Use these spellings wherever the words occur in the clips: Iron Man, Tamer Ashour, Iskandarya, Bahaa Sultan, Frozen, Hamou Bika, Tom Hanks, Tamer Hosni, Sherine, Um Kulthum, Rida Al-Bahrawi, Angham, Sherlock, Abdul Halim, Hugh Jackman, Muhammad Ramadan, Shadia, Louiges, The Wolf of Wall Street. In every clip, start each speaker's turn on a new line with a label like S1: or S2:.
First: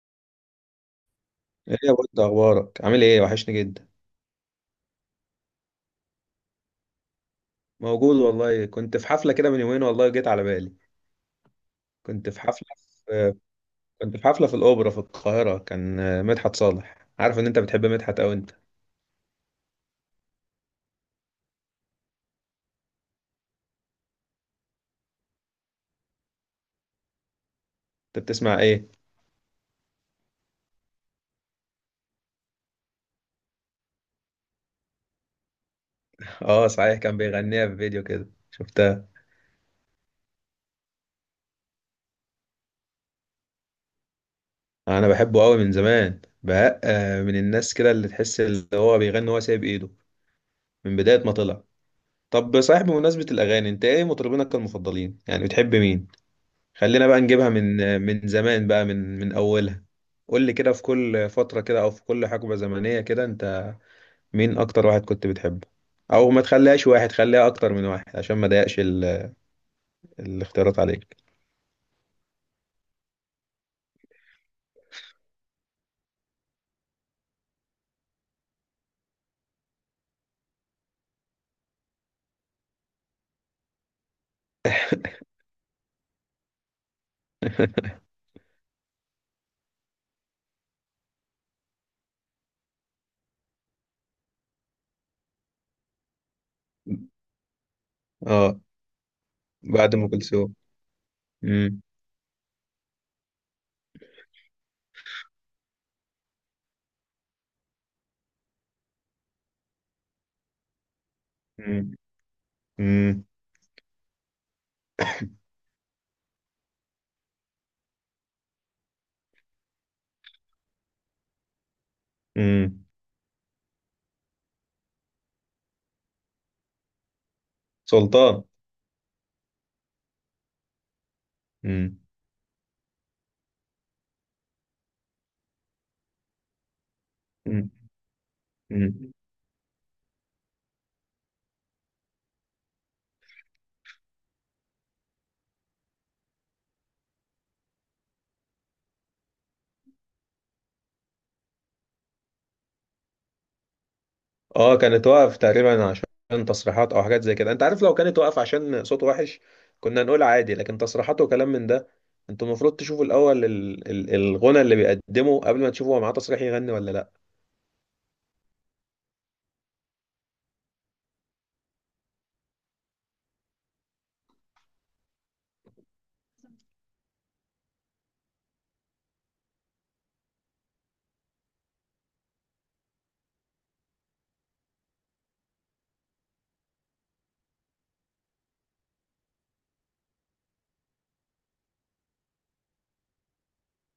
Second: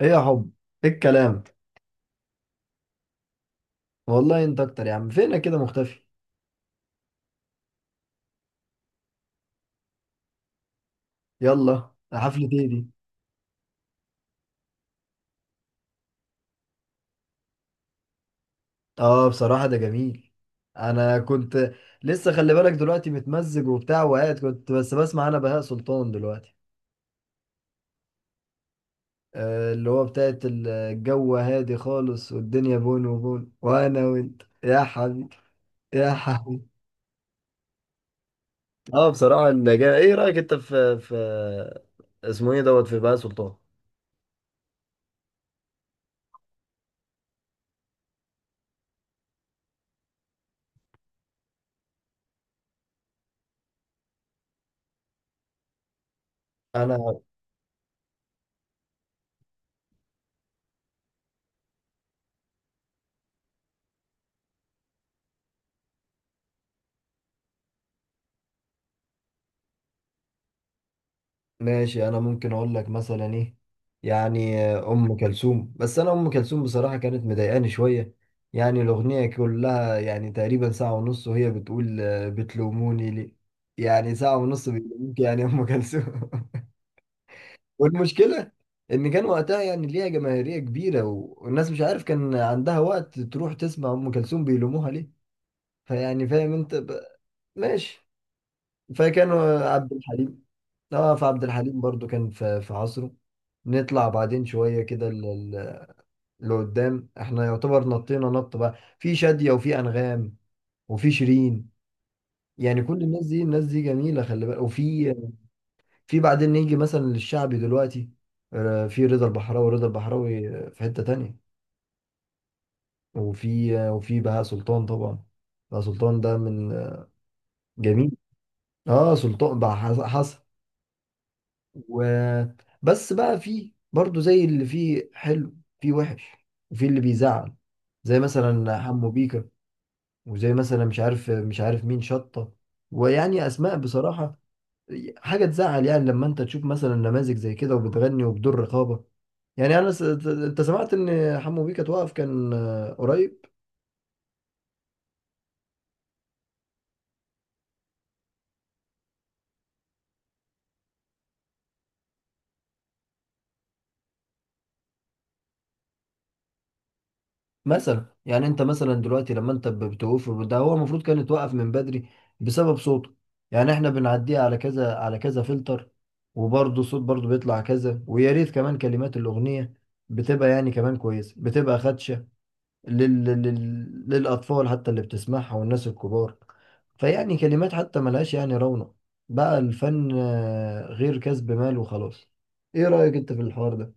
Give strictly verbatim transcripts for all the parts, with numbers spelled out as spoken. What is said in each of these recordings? S1: ايه يا حب. ايه الكلام.
S2: ايه يا بود، اخبارك؟ عامل ايه؟ وحشني جدا.
S1: والله انت اكتر يا عم، فينك كده مختفي؟
S2: موجود والله، كنت في حفله كده من يومين، والله جيت على بالي.
S1: يلا
S2: كنت في
S1: حفلة ايه
S2: حفله
S1: دي؟
S2: في... كنت في حفله في الاوبرا في القاهره، كان آه، مدحت صالح. عارف ان انت بتحب مدحت؟ او انت...
S1: اه بصراحة ده جميل. انا كنت لسه، خلي بالك دلوقتي متمزج وبتاع وقاعد، كنت بس بسمع انا بهاء سلطان دلوقتي.
S2: انت بتسمع ايه؟
S1: آه اللي هو بتاعت ال- الجو هادي خالص والدنيا بون وبون وانا وانت يا حبيبي يا حبيبي.
S2: اه صحيح، كان بيغنيها في فيديو كده شفتها.
S1: اه بصراحة، اللي جا- ايه رأيك انت في في اسمه ايه دوت في بهاء سلطان؟
S2: انا بحبه قوي من زمان بقى، آه، من الناس كده اللي تحس اللي هو بيغني وهو سايب ايده من بدايه ما طلع. طب صحيح، بمناسبه الاغاني، انت ايه مطربينك المفضلين؟ يعني بتحب مين؟ خلينا
S1: انا
S2: بقى نجيبها من من زمان بقى، من من اولها. قول لي كده، في كل فترة كده او في كل حقبة زمنية كده، انت مين اكتر واحد كنت بتحبه؟ او ما تخليهاش واحد، خليها اكتر من واحد عشان ما ضايقش ال... الاختيارات عليك.
S1: ماشي، انا ممكن اقول لك مثلا ايه، يعني آه، ام كلثوم. بس انا ام كلثوم بصراحه كانت مضايقاني شويه، يعني الاغنيه كلها يعني تقريبا ساعه ونص وهي بتقول آه، بتلوموني ليه. يعني ساعه ونص بيلوموك يعني يا ام كلثوم. والمشكله ان كان وقتها يعني ليها جماهيريه كبيره و- والناس مش عارف كان عندها وقت تروح تسمع ام كلثوم بيلوموها ليه. فيعني فاهم انت ب... ماشي.
S2: اه،
S1: فكانوا عبد
S2: بعد ام
S1: الحليم.
S2: كلثوم.
S1: اه فعبد الحليم
S2: امم.
S1: برضو كان في في عصره. نطلع بعدين شوية كده ل- ل- لقدام، احنا يعتبر نطينا نط بقى في شادية وفي أنغام وفي شيرين.
S2: امم.
S1: يعني كل
S2: امم.
S1: الناس دي، الناس دي جميلة، خلي بالك. وفي، في بعدين نيجي مثلا للشعبي دلوقتي. آه، في رضا البحراوي، رضا البحراوي. آه، في حتة تانية
S2: أمم.
S1: وفي آه، وفي بهاء سلطان طبعا. بهاء سلطان ده من آه، جميل.
S2: سلطان.
S1: اه سلطان بقى حصل.
S2: امم.
S1: و بس بقى، في برضو زي اللي فيه حلو في وحش، وفي اللي بيزعل، زي مثلا
S2: امم.
S1: حمو بيكا وزي مثلا مش عارف مش عارف مين شطة. ويعني أسماء بصراحة حاجة تزعل، يعني لما أنت تشوف مثلا نماذج زي كده وبتغني وبدون رقابة. يعني أنا س... أنت سمعت إن حمو بيكا توقف كان قريب؟
S2: اه، كانت واقف تقريبا عشان تصريحات او حاجات زي كده، انت عارف، لو كانت واقف عشان صوته وحش كنا نقول عادي، لكن تصريحات وكلام من ده. انتوا المفروض تشوفوا الاول ال- ال- الغنى اللي بيقدمه، قبل ما تشوفوا هو معاه تصريح يغني ولا لا.
S1: مثلا يعني انت مثلا دلوقتي لما انت ب- بتوقف ده، هو المفروض كان يتوقف من بدري بسبب صوته. يعني احنا بنعديه على كذا على كذا فلتر وبرضه الصوت برضه بيطلع كذا، ويا ريت كمان كلمات الاغنيه بتبقى يعني كمان كويسه، بتبقى خدشه لل... لل... للاطفال حتى اللي بتسمعها والناس الكبار. فيعني كلمات حتى ملهاش يعني رونق، بقى الفن آه، غير كسب مال وخلاص. ايه رايك انت في الحوار ده؟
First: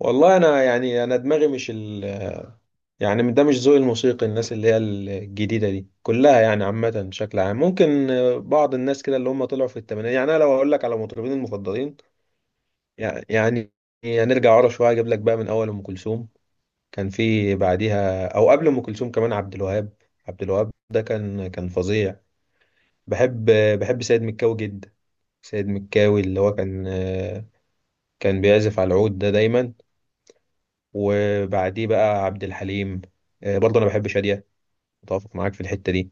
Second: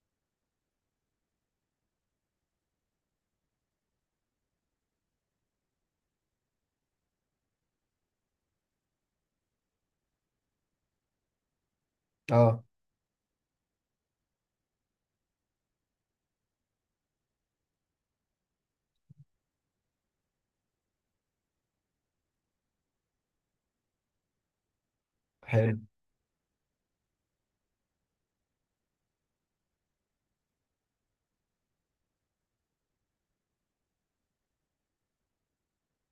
S2: والله انا، يعني انا دماغي مش ال... يعني ده مش ذوقي الموسيقي. الناس اللي هي الجديده دي كلها يعني عامه بشكل عام، ممكن آه، بعض الناس كده اللي هم طلعوا في الثمانينات. يعني انا لو اقول لك على مطربين المفضلين،
S1: اه
S2: يع- يعني هنرجع ورا شويه، اجيب لك بقى من اول ام كلثوم. كان في بعديها او قبل ام كلثوم كمان عبد الوهاب. عبد الوهاب ده كان كان فظيع. بحب بحب سيد مكاوي جدا. سيد
S1: حلو.
S2: مكاوي اللي هو كان كان بيعزف على العود ده دايما. وبعديه بقى عبد الحليم. آه، برضه انا بحب شادية، متفق معاك في الحتة دي.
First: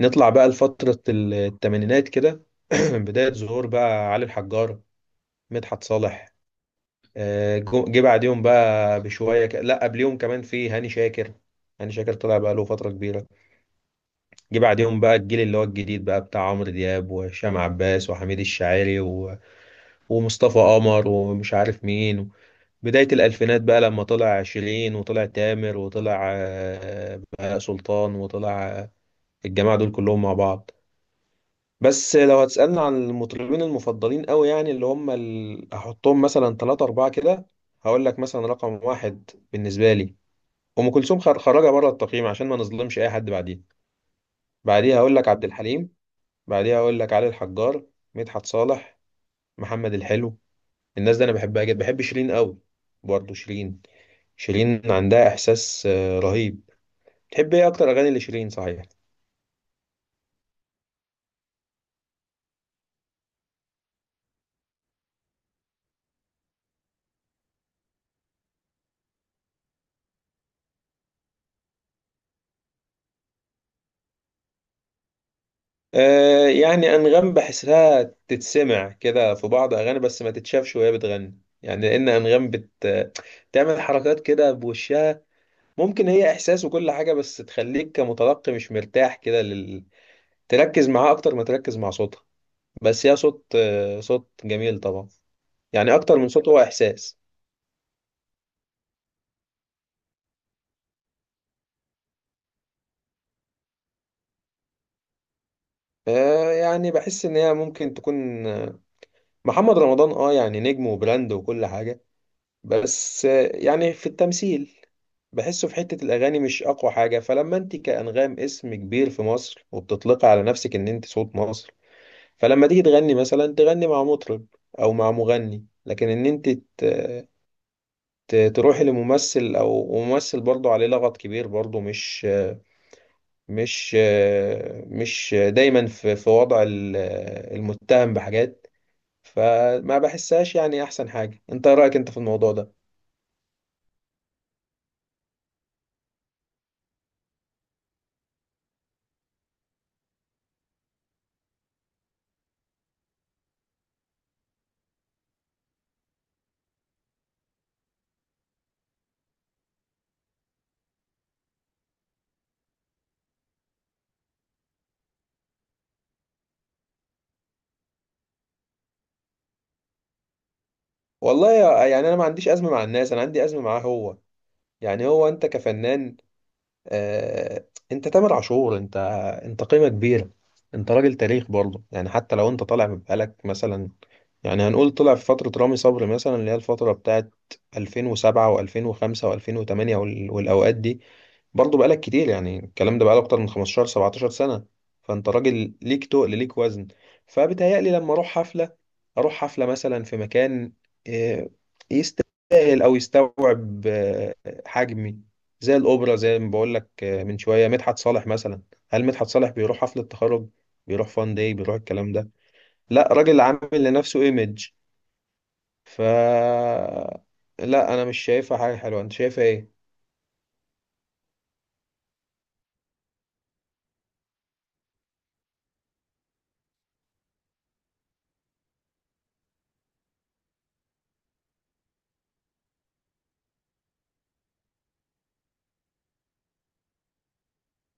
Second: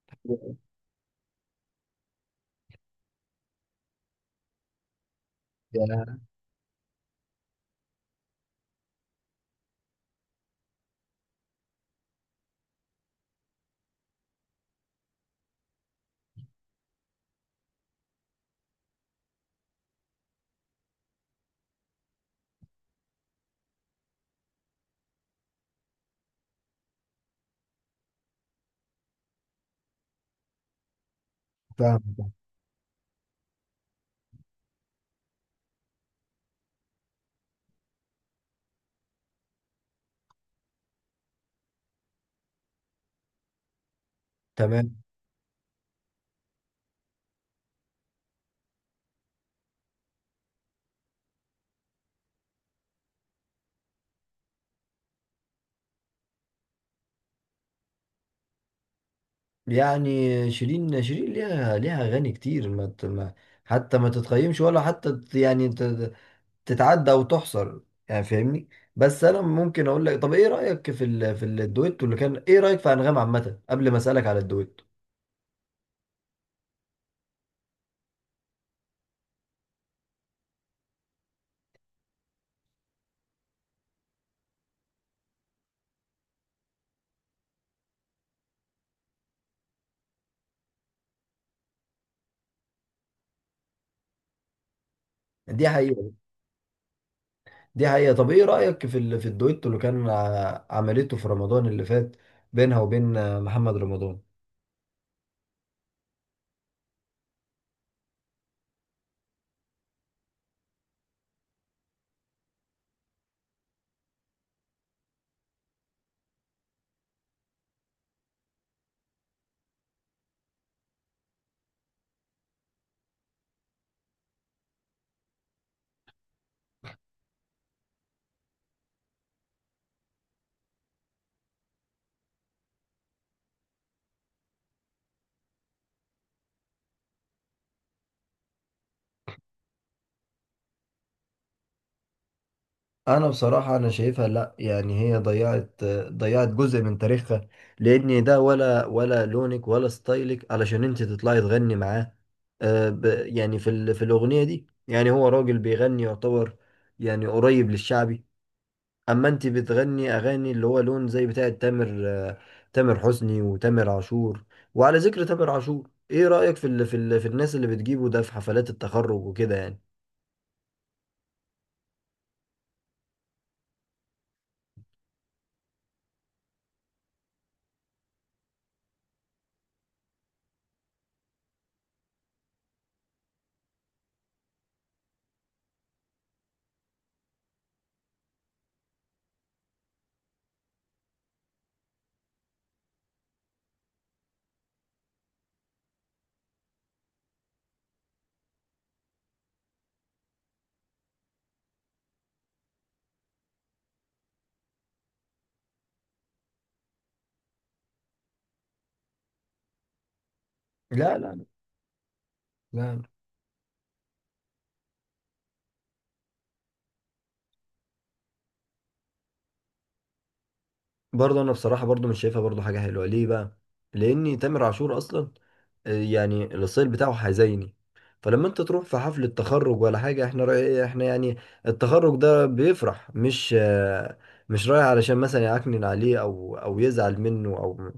S2: نطلع بقى لفترة الثمانينات كده. بداية ظهور بقى علي الحجار، مدحت
S1: يعني
S2: صالح، آه، جو- جه بعديهم بقى بشوية ك... لا، قبليهم كمان في هاني شاكر. هاني شاكر طلع بقى له فترة كبيرة. جه بعديهم بقى الجيل اللي هو الجديد بقى، بتاع عمرو دياب وهشام عباس وحميد الشاعري و... ومصطفى قمر ومش عارف مين. بداية الألفينات بقى، لما طلع عشرين وطلع تامر وطلع آه، بهاء سلطان وطلع آه، الجماعة دول كلهم مع بعض. بس
S1: فاهم.
S2: لو هتسألني عن المطربين المفضلين قوي، يعني اللي هم ال... هحطهم مثلا ثلاثة أربعة كده. هقول لك مثلا رقم واحد بالنسبة لي أم كلثوم، خر- خرجها بره التقييم عشان ما نظلمش أي حد بعديها. بعديها
S1: تمام،
S2: هقول لك عبد الحليم، بعديها اقول لك علي الحجار، مدحت صالح، محمد الحلو. الناس دي انا بحبها جدا. بحب شيرين قوي، برضه شيرين، شيرين عندها احساس آه، رهيب. تحب ايه اكتر اغاني لشيرين صحيح؟
S1: يعني شيرين، شيرين ليها، ليها اغاني كتير ما ت- ما حتى ما تتقيمش ولا حتى ت- يعني ت- تتعدى او تحصر، يعني فاهمني. بس انا ممكن اقول لك، طب ايه رايك في ال... في الدويتو اللي كان، ايه رايك في انغام عامه قبل ما اسالك على الدويتو؟
S2: آه يعني انغام بحسها تتسمع كده في بعض اغاني، بس ما تتشافش وهي بتغني، يعني لان انغام بت تعمل حركات كده بوشها. ممكن هي احساس وكل حاجه، بس تخليك كمتلقي مش مرتاح كده، لل... تركز معاه اكتر ما تركز مع صوتها. بس هي صوت، آه، صوت جميل طبعا،
S1: دي
S2: يعني
S1: حقيقه.
S2: اكتر من صوت هو احساس.
S1: دي حقيقه. طب ايه رايك في ال... في الدويتو اللي كان ع- عملته في رمضان اللي فات بينها وبين محمد رمضان؟
S2: آه يعني بحس ان هي ممكن تكون آه، محمد رمضان، اه يعني نجم وبراند وكل حاجه، بس آه يعني في التمثيل بحسه في حته الاغاني مش اقوى حاجه. فلما انت كانغام اسم كبير في مصر وبتطلقي على نفسك ان انت صوت مصر، فلما تيجي تغني مثلا، تغني مع مطرب او مع مغني، لكن ان انت ت- ت- تروحي لممثل، او ممثل برضه عليه لغط كبير، برضه مش مش مش دايما في في وضع ال- المتهم بحاجات. فما بحسهاش، يعني احسن حاجه. انت إيه رايك انت في الموضوع ده؟
S1: انا بصراحة انا شايفها لا، يعني هي ضيعت، ضيعت جزء من تاريخها، لان ده ولا ولا لونك ولا ستايلك علشان انت تطلعي تغني معاه. آه، ب- يعني في ال- في الاغنية دي يعني هو راجل بيغني يعتبر، يعني قريب للشعبي. اما انت بتغني اغاني اللي هو لون زي بتاعة تامر، آه، تامر حسني وتامر عاشور. وعلى ذكر تامر عاشور، ايه رأيك في ال في ال في الناس اللي بتجيبه ده في حفلات التخرج وكده يعني؟
S2: والله يا- يعني انا ما عنديش ازمه مع الناس، انا عندي ازمه معاه هو. يعني هو انت كفنان، آه، انت تامر عاشور، انت انت قيمه كبيره، انت راجل تاريخ برضه، يعني حتى لو انت طالع بقالك مثلا، يعني هنقول طلع في فتره رامي صبري مثلا، اللي هي الفتره بتاعت ألفين وسبعة و2005 و2008 والاوقات دي. برضه بقالك كتير، يعني الكلام ده بقاله اكتر من خمستاشر 17 سنة. فانت راجل ليك تقل، ليك وزن. فبتهيألي لما اروح حفلة، اروح حفلة مثلا في مكان آه، يستاهل او يستوعب آه، حجمي، زي الاوبرا. زي ما بقول لك آه، من شوية مدحت صالح مثلا، هل مدحت صالح بيروح حفلة تخرج؟ بيروح
S1: لا،
S2: فان
S1: لا،
S2: داي؟ بيروح الكلام ده؟
S1: لا.
S2: لا، راجل عامل لنفسه ايمج. ف، لا انا مش شايفها حاجة حلوة، انت شايفها ايه؟
S1: برضه انا بصراحه برضه مش شايفها برضه حاجه حلوه. ليه بقى؟ لان تامر عاشور اصلا آه، يعني الستايل بتاعه حزيني، فلما انت تروح في حفله تخرج ولا حاجه، احنا رأي إيه؟ احنا يعني التخرج ده بيفرح، مش آه، مش رايح علشان مثلا يعكنن عليه او او يزعل منه او.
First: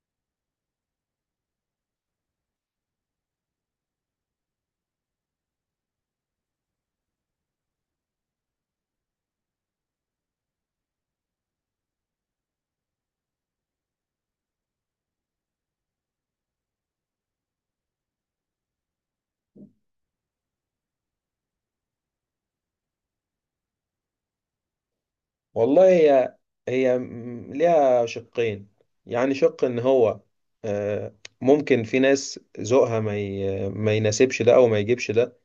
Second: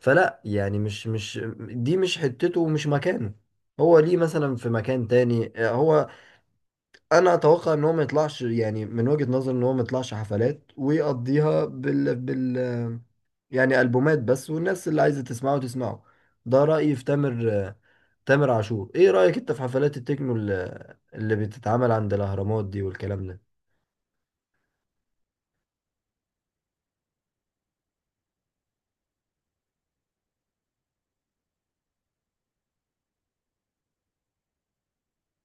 S1: فلا يعني مش مش دي مش حتته ومش مكانه. هو ليه مثلا في مكان تاني آه، هو انا اتوقع ان هو ما يطلعش، يعني من وجهة نظر ان هو ما يطلعش حفلات ويقضيها بال بال يعني البومات بس، والناس اللي عايزة تسمعه تسمعه. ده رأيي في تامر، تامر عاشور. ايه رأيك انت في حفلات التكنو اللي اللي بتتعمل عند الاهرامات دي والكلام ده؟
S2: والله هي، هي م- ليها شقين. يعني شق ان هو آه، ممكن في ناس ذوقها ما ي- ما يناسبش ده او ما يجيبش ده.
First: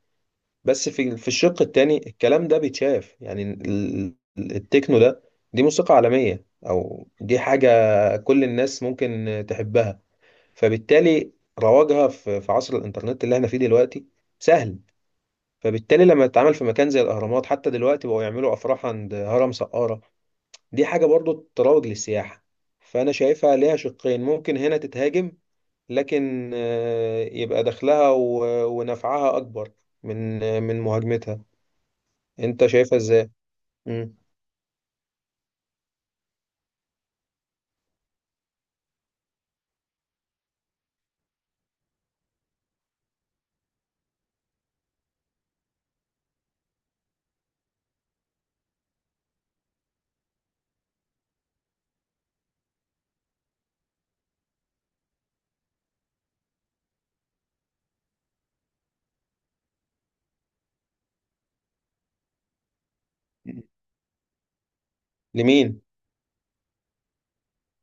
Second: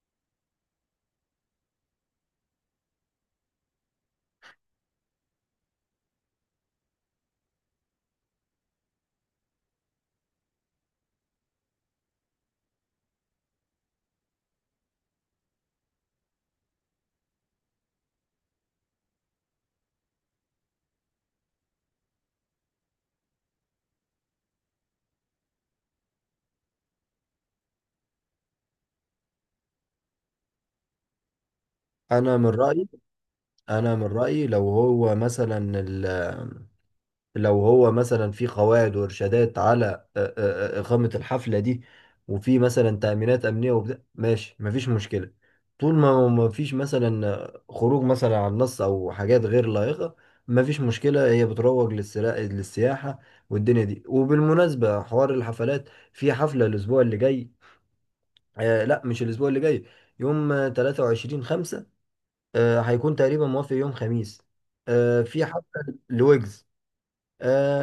S2: بس في في الشق التاني الكلام ده بيتشاف، يعني ال- ال- التكنو ده، دي موسيقى عالمية او دي حاجة كل الناس ممكن تحبها. فبالتالي رواجها في في عصر الانترنت اللي احنا فيه دلوقتي سهل. فبالتالي لما تتعامل في مكان زي الاهرامات، حتى دلوقتي بقوا يعملوا افراح عند هرم سقارة، دي حاجة برضو تروج للسياحة. فأنا شايفها ليها شقين، ممكن هنا تتهاجم، لكن آه، يبقى دخلها و- ونفعها أكبر من آه، من مهاجمتها.
S1: انا من
S2: أنت
S1: رأيي،
S2: شايفها إزاي؟
S1: انا من
S2: مم.
S1: رأيي لو هو مثلا، لو هو مثلا في قواعد وارشادات على آه، آه، آه، إقامة الحفلة دي، وفي مثلا تأمينات أمنية وبتاع، ماشي مفيش مشكلة. طول ما مفيش مثلا آه، خروج مثلا عن النص أو حاجات غير لائقة، مفيش مشكلة. هي بتروج للسرا- للسياحة والدنيا دي. وبالمناسبة حوار الحفلات، في حفلة الأسبوع اللي جاي، آه لا مش الأسبوع اللي جاي، يوم آه، تلاتة وعشرين خمسة، آه هيكون تقريبا موافق يوم خميس، آه في
S2: لمين؟
S1: حفلة لويجز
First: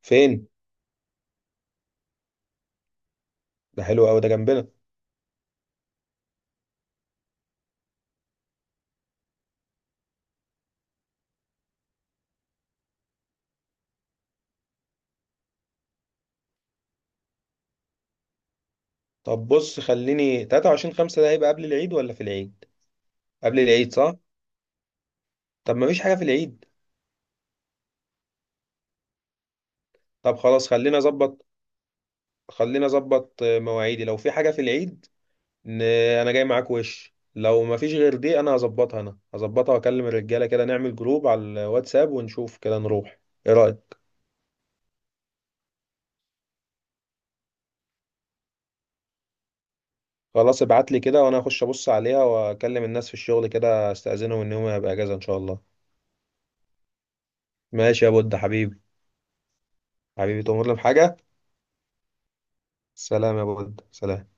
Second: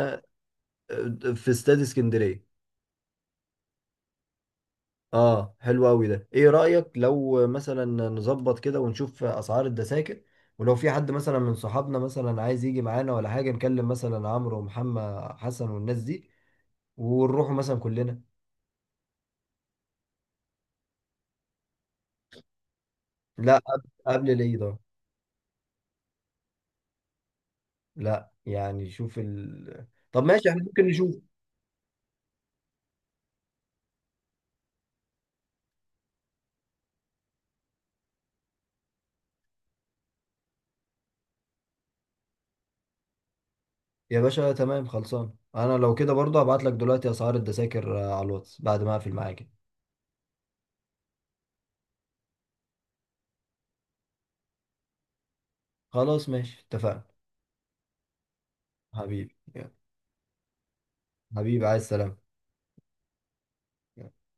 S2: فين؟
S1: في استاد اسكندريه.
S2: ده حلو أوي، ده جنبنا.
S1: اه حلو قوي ده. ايه رايك لو مثلا نظبط كده ونشوف اسعار التذاكر، ولو في حد مثلا من صحابنا مثلا عايز يجي معانا ولا حاجه، نكلم مثلا عمرو ومحمد حسن والناس دي ونروحوا مثلا كلنا.
S2: طب بص، خليني تلاتة وعشرين خمسة ده هيبقى قبل العيد ولا في العيد؟
S1: لا
S2: قبل
S1: قبل،
S2: العيد صح؟
S1: قبل العيد اه.
S2: طب مفيش حاجة في العيد؟
S1: لا يعني شوف ال... طب
S2: طب
S1: ماشي احنا
S2: خلاص،
S1: ممكن
S2: خلينا
S1: نشوف.
S2: أظبط. خلينا أظبط آه، مواعيدي، لو في حاجة في العيد، ان انا جاي معاك. وش لو ما فيش غير دي، انا هظبطها، انا هظبطها، واكلم الرجاله كده، نعمل جروب على الواتساب ونشوف كده نروح. ايه رايك؟
S1: يا باشا تمام خلصان، انا لو كده برضه هبعت لك دلوقتي اسعار التذاكر آه، على الواتس بعد ما اقفل معاك.
S2: خلاص، ابعت لي كده وانا اخش ابص عليها، واكلم الناس في الشغل كده استاذنهم ان هم يبقى اجازه ان شاء الله.
S1: خلاص ماشي اتفقنا.
S2: ماشي يا بود حبيبي.
S1: حبيبي يلا.
S2: حبيبي تؤمرني بحاجه؟
S1: حبيبي عايز سلام.
S2: سلام يا بود، سلام.